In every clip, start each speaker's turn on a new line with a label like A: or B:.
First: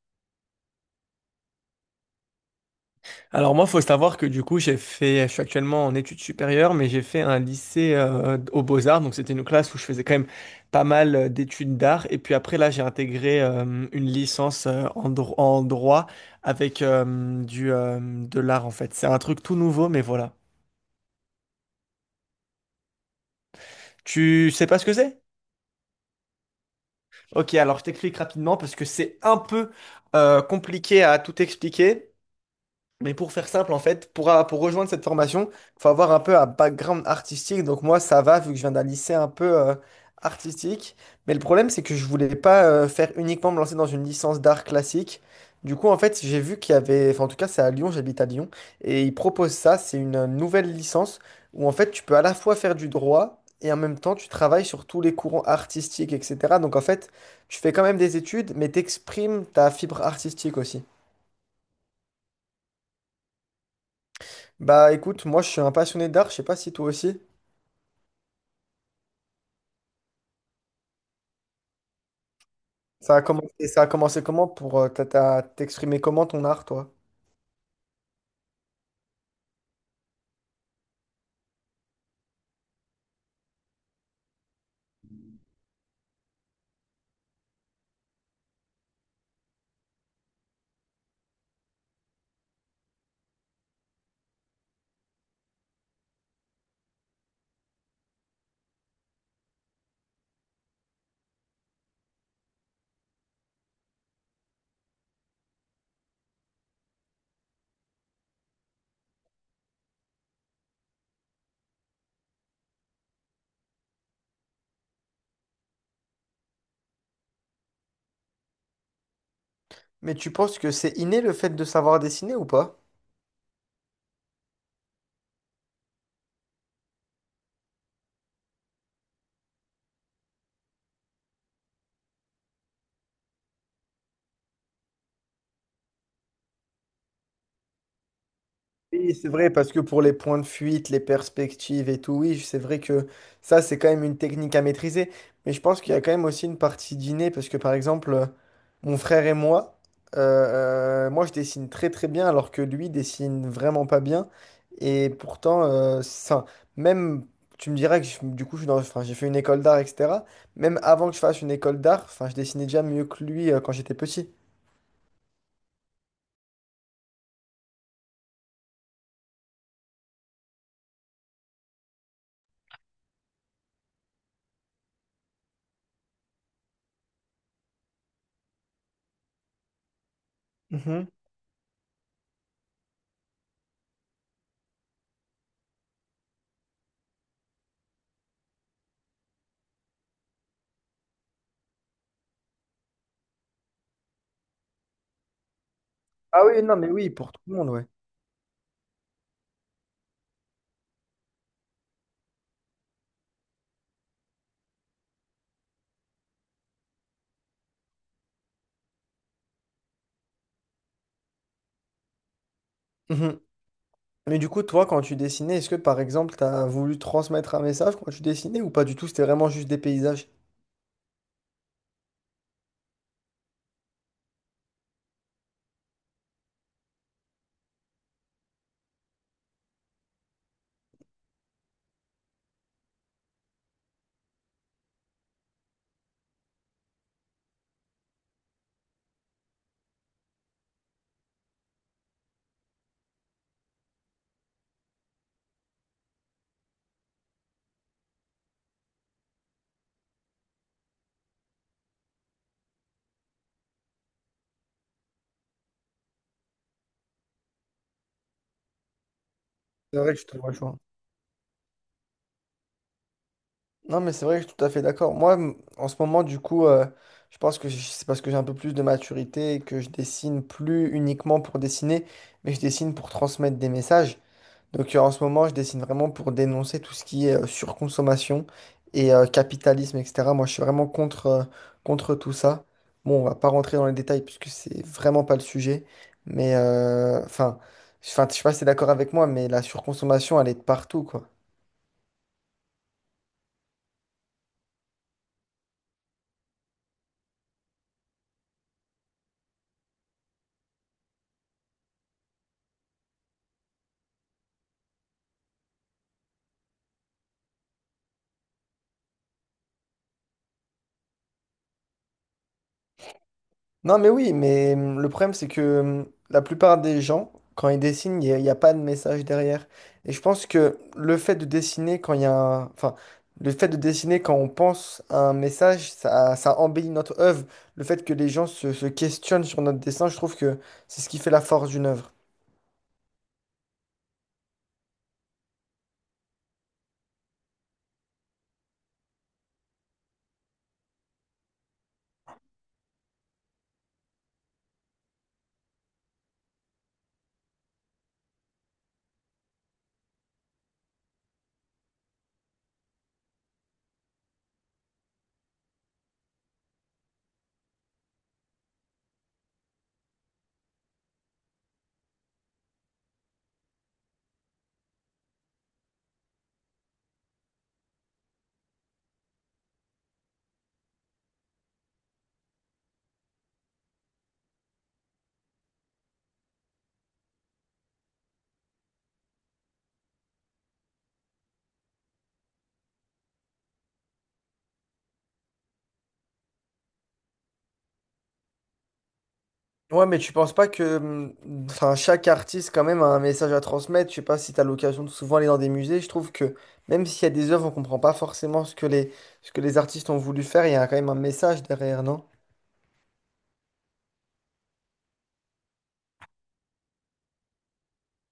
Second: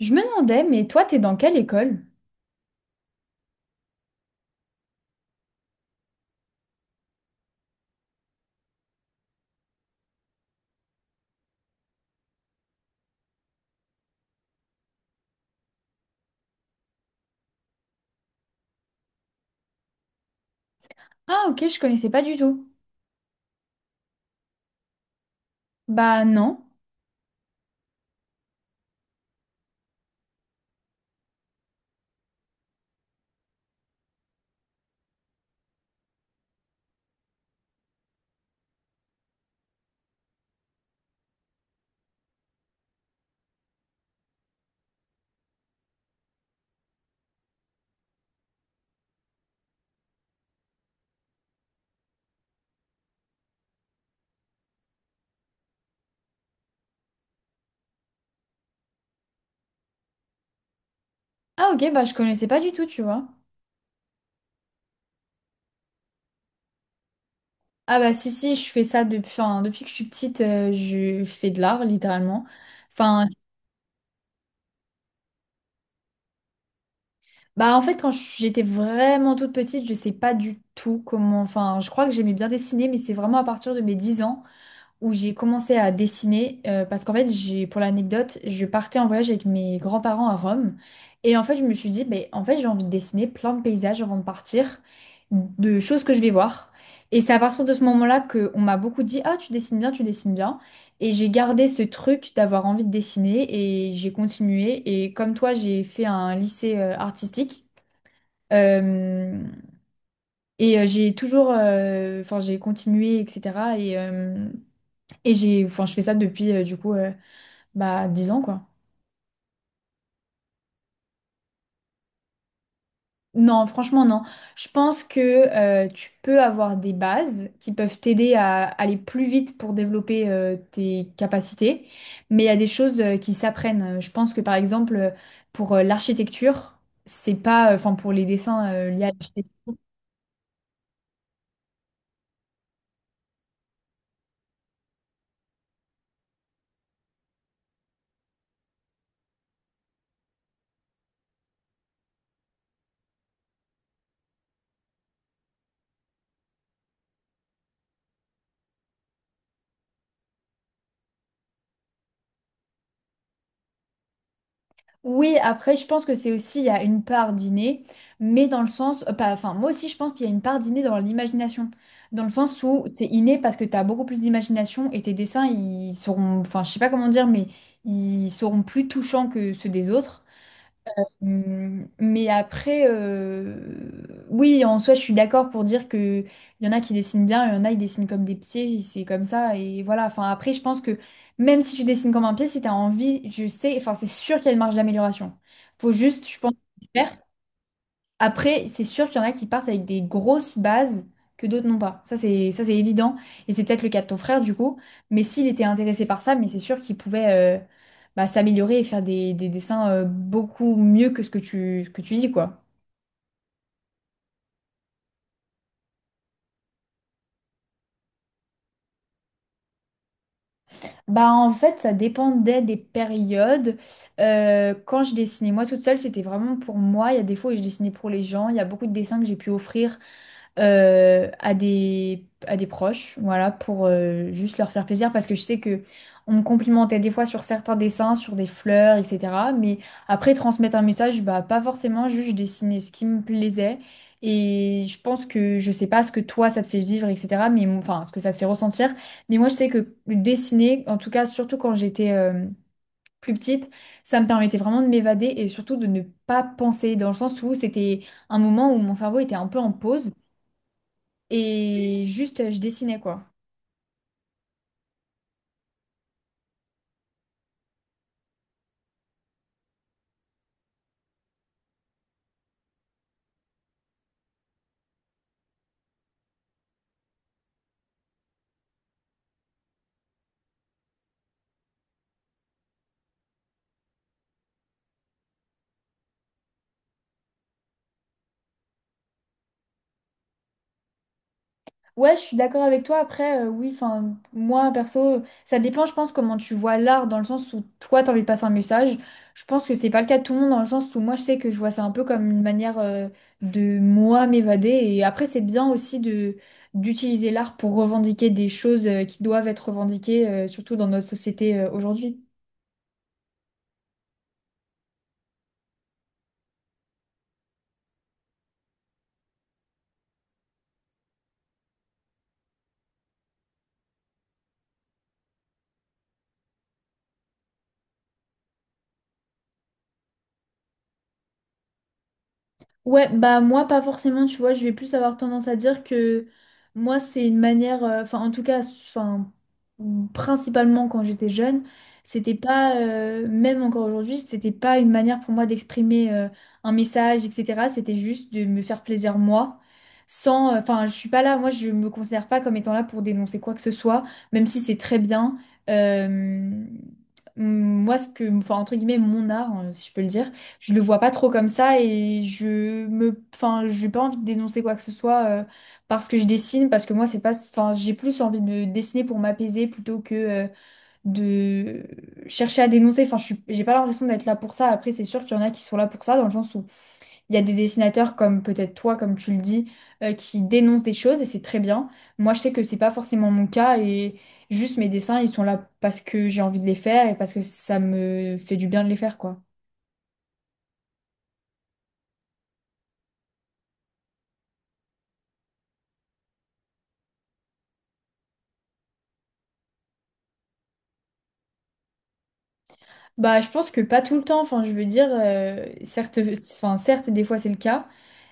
A: Je me demandais, mais toi, t'es dans quelle école?
B: Alors moi, faut savoir que du coup, je suis actuellement en études supérieures, mais j'ai fait un lycée aux Beaux-Arts, donc c'était une classe où je faisais quand même pas mal d'études d'art. Et puis après, là, j'ai intégré une licence en, en droit avec du de l'art en fait. C'est un truc tout nouveau, mais voilà.
A: Ah, ok, je connaissais pas du tout.
B: Tu sais pas ce que c'est?
A: Bah non.
B: Ok, alors je t'explique rapidement parce que c'est un peu compliqué à tout expliquer. Mais pour faire simple, en fait, pour rejoindre cette formation, il faut avoir un peu un background artistique. Donc moi, ça va, vu que je viens d'un lycée un peu artistique. Mais le problème, c'est que je voulais pas faire uniquement me lancer dans une licence d'art classique. Du coup, en fait, j'ai vu qu'il y avait, enfin, en tout cas, c'est à Lyon, j'habite à Lyon, et ils proposent ça, c'est une nouvelle licence où, en fait, tu peux à la fois faire du droit et en même temps, tu travailles sur tous les courants artistiques, etc. Donc, en fait, tu fais quand même des études, mais t'exprimes ta fibre artistique aussi.
A: Ah, ok, bah je connaissais pas du tout, tu vois.
B: Bah écoute, moi je suis un passionné d'art, je sais pas si toi aussi.
A: Ah bah si, si, je fais ça depuis, enfin, depuis que je suis petite, je fais de l'art, littéralement.
B: Ça a
A: Enfin,
B: commencé, ça a commencé comment pour t'exprimer comment ton art, toi?
A: bah en fait, quand j'étais vraiment toute petite, je sais pas du tout comment, enfin, je crois que j'aimais bien dessiner, mais c'est vraiment à partir de mes 10 ans, où j'ai commencé à dessiner parce qu'en fait j'ai, pour l'anecdote, je partais en voyage avec mes grands-parents à Rome, et en fait je me suis dit mais en fait j'ai envie de dessiner plein de paysages avant de partir, de choses que je vais voir. Et c'est à partir de ce moment-là que on m'a beaucoup dit ah tu dessines bien, tu dessines bien, et j'ai gardé ce truc d'avoir envie de dessiner, et j'ai continué, et comme toi j'ai fait un lycée artistique. Euh, et j'ai toujours, enfin j'ai continué, etc. Et, euh, et j'ai, enfin, je fais ça depuis du coup, bah, dix ans quoi.
B: Mais tu penses que c'est inné le fait de savoir dessiner ou pas?
A: Non, franchement, non. Je pense que tu peux avoir des bases qui peuvent t'aider à aller plus vite pour développer tes capacités, mais il y a des choses qui s'apprennent. Je pense que par exemple, pour l'architecture, c'est pas, enfin, pour les dessins liés à
B: Oui, c'est vrai, parce
A: l'architecture.
B: que pour les points de fuite, les perspectives et tout, oui, c'est vrai que ça, c'est quand même une technique à maîtriser. Mais je pense qu'il y a quand même aussi une partie dîner, parce que par exemple, mon frère et moi, moi, je dessine très très bien, alors que lui dessine vraiment pas bien. Et pourtant, ça, même, tu me diras que du coup, enfin, j'ai fait une école d'art, etc. Même avant que je fasse une école d'art, enfin, je dessinais déjà mieux que lui, quand j'étais petit.
A: Oui, après, je pense que c'est aussi, il y a une part d'inné, mais dans le sens, pas, enfin, moi aussi, je pense qu'il y a une part d'inné dans l'imagination, dans le sens où c'est inné parce que tu as beaucoup plus d'imagination et tes dessins, ils seront, enfin, je sais pas comment dire, mais ils seront plus touchants que ceux des autres.
B: Mhm.
A: Mais après, oui, en soi, je suis d'accord pour dire que il y en a qui dessinent bien, il y en a qui dessinent comme des pieds, c'est comme ça, et voilà. Enfin, après, je pense que même si tu dessines comme un pied, si tu as envie, je sais, enfin, c'est sûr qu'il y a une marge d'amélioration. Faut juste, je
B: Ah
A: pense,
B: oui, non, mais oui,
A: faire.
B: pour tout le monde, ouais.
A: Après, c'est sûr qu'il y en a qui partent avec des grosses bases que d'autres n'ont pas. Ça, c'est évident. Et c'est peut-être le cas de ton frère, du coup. Mais s'il était intéressé par ça, mais c'est sûr qu'il pouvait, bah, s'améliorer et faire des dessins beaucoup mieux que ce que tu dis, quoi.
B: Mhm. Mais du coup, toi, quand tu dessinais, est-ce que par exemple, tu as voulu transmettre un message quand tu dessinais ou pas du tout? C'était vraiment juste des paysages.
A: Bah en fait, ça dépendait des périodes. Quand je dessinais moi toute seule, c'était vraiment pour moi. Il y a des fois où je dessinais pour les gens. Il y a beaucoup de dessins que j'ai pu offrir à des proches, voilà, pour juste leur faire plaisir. Parce que je sais que on me complimentait des fois sur certains dessins, sur des fleurs, etc. Mais après, transmettre un message, bah pas forcément, juste je dessinais ce qui me plaisait. Et je pense que, je sais pas ce que toi ça te fait vivre, etc. Mais enfin, ce que ça te fait ressentir. Mais moi, je sais que dessiner, en tout cas, surtout quand j'étais, plus petite, ça me permettait vraiment de m'évader et surtout de ne pas penser, dans le sens où c'était un moment où mon cerveau était un peu en
B: C'est
A: pause,
B: vrai que je te vois, je
A: et juste je dessinais, quoi.
B: Non, mais c'est vrai que je suis tout à fait d'accord. Moi, en ce moment, du coup, je pense que c'est parce que j'ai un peu plus de maturité et que je dessine plus uniquement pour dessiner, mais je dessine pour transmettre des messages. Donc en ce moment, je dessine vraiment pour dénoncer tout ce qui est surconsommation et capitalisme, etc. Moi, je suis vraiment contre tout ça. Bon, on va pas rentrer dans les détails puisque c'est vraiment pas le sujet. Mais enfin, je sais pas si t'es d'accord avec moi, mais la surconsommation, elle est de partout, quoi.
A: Ouais, je suis d'accord avec toi. Après, oui, enfin, moi, perso, ça dépend, je pense, comment tu vois l'art, dans le sens où toi, t'as envie de passer un message. Je pense que c'est pas le cas de tout le monde, dans le sens où moi, je sais que je vois ça un peu comme une manière de moi m'évader. Et après, c'est bien aussi de d'utiliser l'art pour revendiquer des choses qui doivent être revendiquées, surtout dans notre société aujourd'hui.
B: Non, mais oui, mais le problème, c'est que la plupart des gens, quand ils dessinent, il n'y a pas de message derrière. Et je pense que le fait de dessiner quand il y a un... Enfin, le fait de dessiner quand on pense à un message, ça embellit notre œuvre. Le fait que les gens se questionnent sur notre dessin, je trouve que c'est ce qui fait la force d'une œuvre.
A: Ouais, bah moi pas forcément, tu vois, je vais plus avoir tendance à dire que moi c'est une manière, enfin en tout cas, enfin principalement quand j'étais jeune, c'était pas, même encore aujourd'hui, c'était pas une manière pour moi d'exprimer un message, etc. C'était juste de me faire plaisir moi, sans, enfin je suis pas là, moi je me considère pas comme étant là pour dénoncer quoi que ce soit, même si c'est très bien. Euh, moi ce que, enfin entre guillemets mon art, hein, si je peux le dire, je le vois pas trop comme ça, et je me enfin j'ai pas envie de dénoncer quoi que ce soit, parce que je dessine, parce que moi c'est pas, enfin j'ai plus envie de dessiner pour m'apaiser plutôt que de chercher à dénoncer, enfin je suis j'ai pas l'impression d'être là pour ça. Après c'est sûr qu'il y en a qui sont là pour ça, dans le sens où il y a des dessinateurs comme peut-être toi, comme tu le dis, qui dénoncent des choses, et c'est très bien. Moi je sais que c'est pas forcément mon cas, et juste mes dessins ils sont là parce que j'ai envie de les faire, et parce que ça me fait du bien de les faire, quoi.
B: Ouais, mais tu penses pas que enfin, chaque artiste, quand même, a un message à transmettre. Je sais pas si tu as l'occasion de souvent aller dans des musées. Je trouve que même s'il y a des œuvres, on comprend pas forcément ce que les artistes ont voulu faire. Il y a quand même un message derrière, non?
A: Bah, je pense que pas tout le temps. Enfin, je veux dire, certes, enfin, certes, des fois c'est le cas,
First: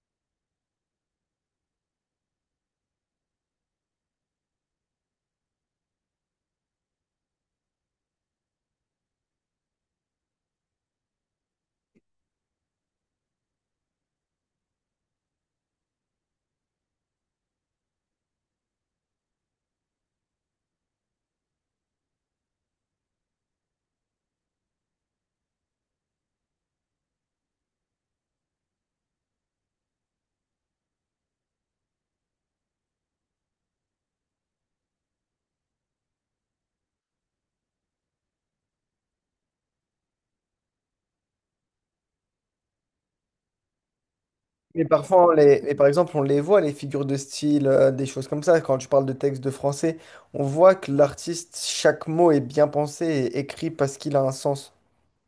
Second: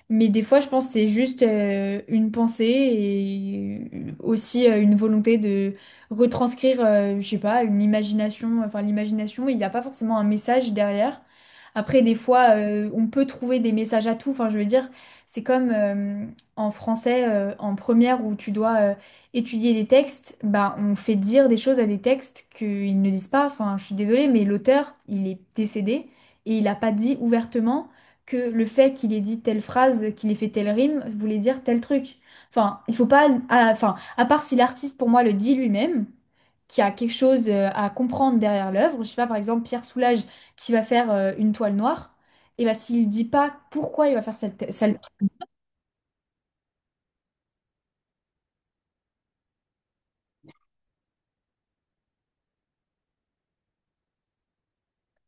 A: mais des fois, je pense que c'est juste une pensée, et aussi une volonté de retranscrire, je sais pas, une imagination, enfin l'imagination, il n'y a pas forcément un message derrière. Après, des fois, on peut trouver des messages à tout. Enfin, je veux dire, c'est comme en français, en première, où tu dois étudier des textes, ben, on fait dire des choses à des textes qu'ils ne disent pas. Enfin, je suis désolée, mais l'auteur, il est décédé, et il n'a pas dit ouvertement que le fait qu'il ait dit telle phrase, qu'il ait fait telle rime, voulait dire tel truc. Enfin, il faut pas... Enfin, à part si l'artiste, pour moi, le dit lui-même, qu'il y a quelque chose à comprendre derrière l'œuvre. Je sais pas, par exemple, Pierre Soulages qui va faire une toile noire, et ben s'il dit pas pourquoi il va faire cette...
B: Mais
A: cette-
B: parfois, mais par exemple, on les voit, les figures de style, des choses comme ça. Quand tu parles de textes de français, on voit que l'artiste, chaque mot est bien pensé et écrit parce qu'il a un sens.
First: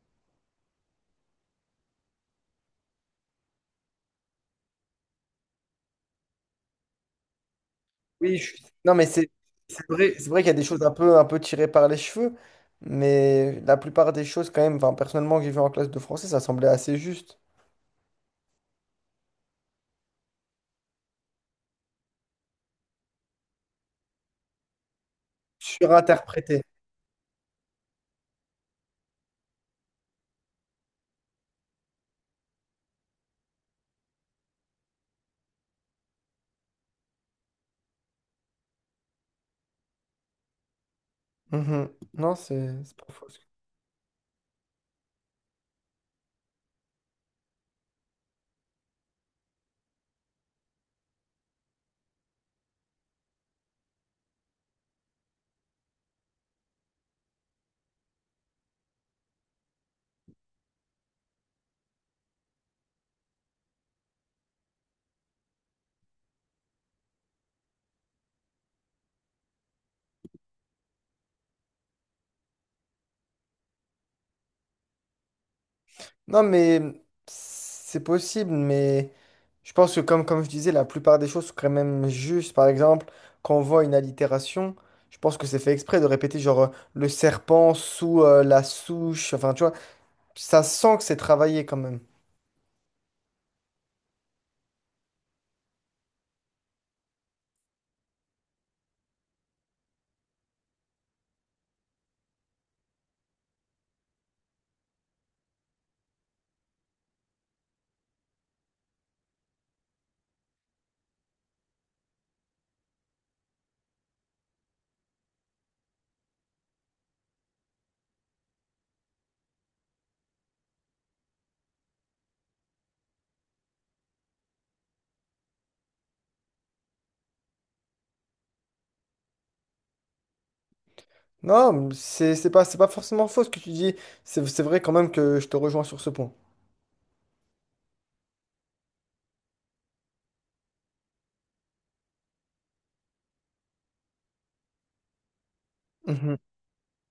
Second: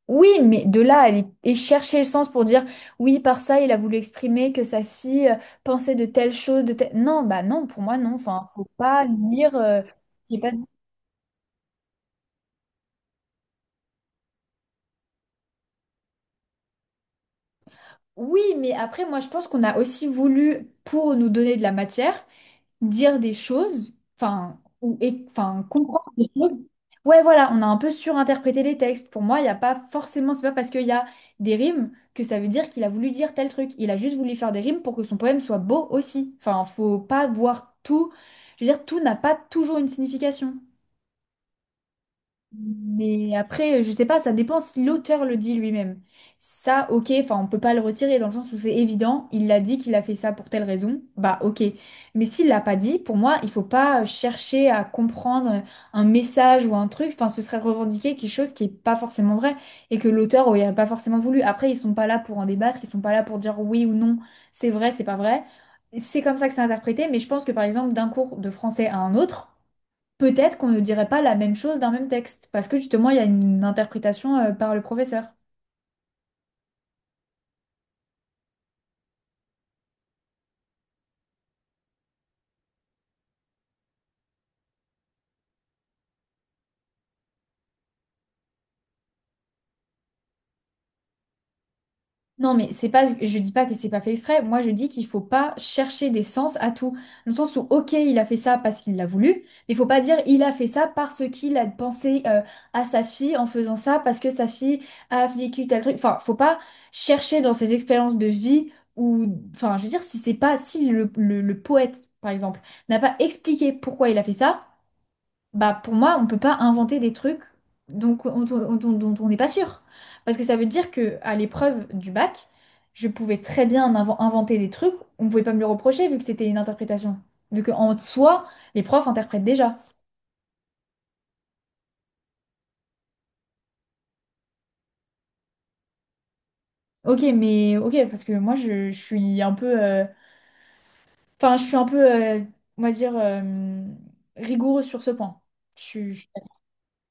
A: Oui, mais de là, à aller et chercher le sens pour dire, oui, par ça, il a voulu exprimer que sa fille, pensait de telle chose, de telle... Non, bah non, pour moi, non. Enfin, faut
B: Non,
A: pas
B: mais c'est
A: lire...
B: c'est vrai, c'est
A: je sais
B: vrai qu'il y
A: pas.
B: a des choses un peu tirées par les cheveux, mais la plupart des choses, quand même, enfin, personnellement, que j'ai vu en classe de français, ça semblait assez juste.
A: Oui, mais après, moi, je pense qu'on a aussi voulu, pour nous donner de la matière, dire des choses, enfin, ou, et, enfin, comprendre des choses.
B: Surinterprété.
A: Ouais, voilà, on a un peu surinterprété les textes. Pour moi, il n'y a pas forcément, c'est pas parce qu'il y a des rimes que ça veut dire qu'il a voulu dire tel truc. Il a juste voulu faire des rimes pour que son poème soit beau aussi. Enfin, faut pas voir tout. Je veux dire, tout n'a pas toujours une signification.
B: Mhm. Non, c'est pas faux.
A: Mais après, je sais pas, ça dépend si l'auteur le dit lui-même. Ça, ok, enfin, on peut pas le retirer dans le sens où c'est évident, il l'a dit qu'il a fait ça pour telle raison, bah ok. Mais s'il l'a pas dit, pour moi, il faut pas chercher à comprendre un message ou un truc, enfin, ce serait revendiquer quelque chose qui est pas forcément vrai et que l'auteur aurait pas forcément voulu. Après, ils sont pas là pour en débattre, ils sont pas là pour dire oui ou non, c'est vrai, c'est pas vrai. C'est comme ça que c'est interprété, mais je pense que par exemple, d'un cours de français à un autre, peut-être qu'on ne dirait pas la même chose d'un même texte, parce que justement, il y a une interprétation par le professeur.
B: Non, mais c'est possible, mais je pense que, comme je disais, la plupart des choses sont quand même justes. Par exemple, quand on voit une allitération, je pense que c'est fait exprès de répéter, le serpent sous la souche, enfin, tu vois, ça sent que c'est travaillé quand même.
A: Non, mais c'est pas, je dis pas que c'est pas fait exprès. Moi, je dis qu'il faut pas chercher des sens à tout. Dans le sens où, ok, il a fait ça parce qu'il l'a voulu, mais il faut pas dire il a fait ça parce qu'il a pensé, à sa fille en faisant ça parce que sa fille a vécu tel truc. Enfin, faut pas chercher dans ses expériences de vie, ou, enfin, je veux dire, si c'est pas, si le poète, par exemple, n'a pas expliqué pourquoi il a fait ça. Bah pour moi, on peut pas inventer des trucs donc, dont on n'est pas sûr. Parce que ça veut dire que à l'épreuve du bac, je pouvais très bien inventer des trucs, on pouvait pas me le reprocher vu que c'était une interprétation. Vu qu'en soi, les profs interprètent déjà.
B: Non, c'est pas forcément faux ce que tu dis. C'est vrai quand même que je te rejoins sur ce point.
A: Ok, mais ok, parce que moi je suis un peu. Enfin, je suis un peu, on va dire, rigoureuse sur ce point.
B: Mhm.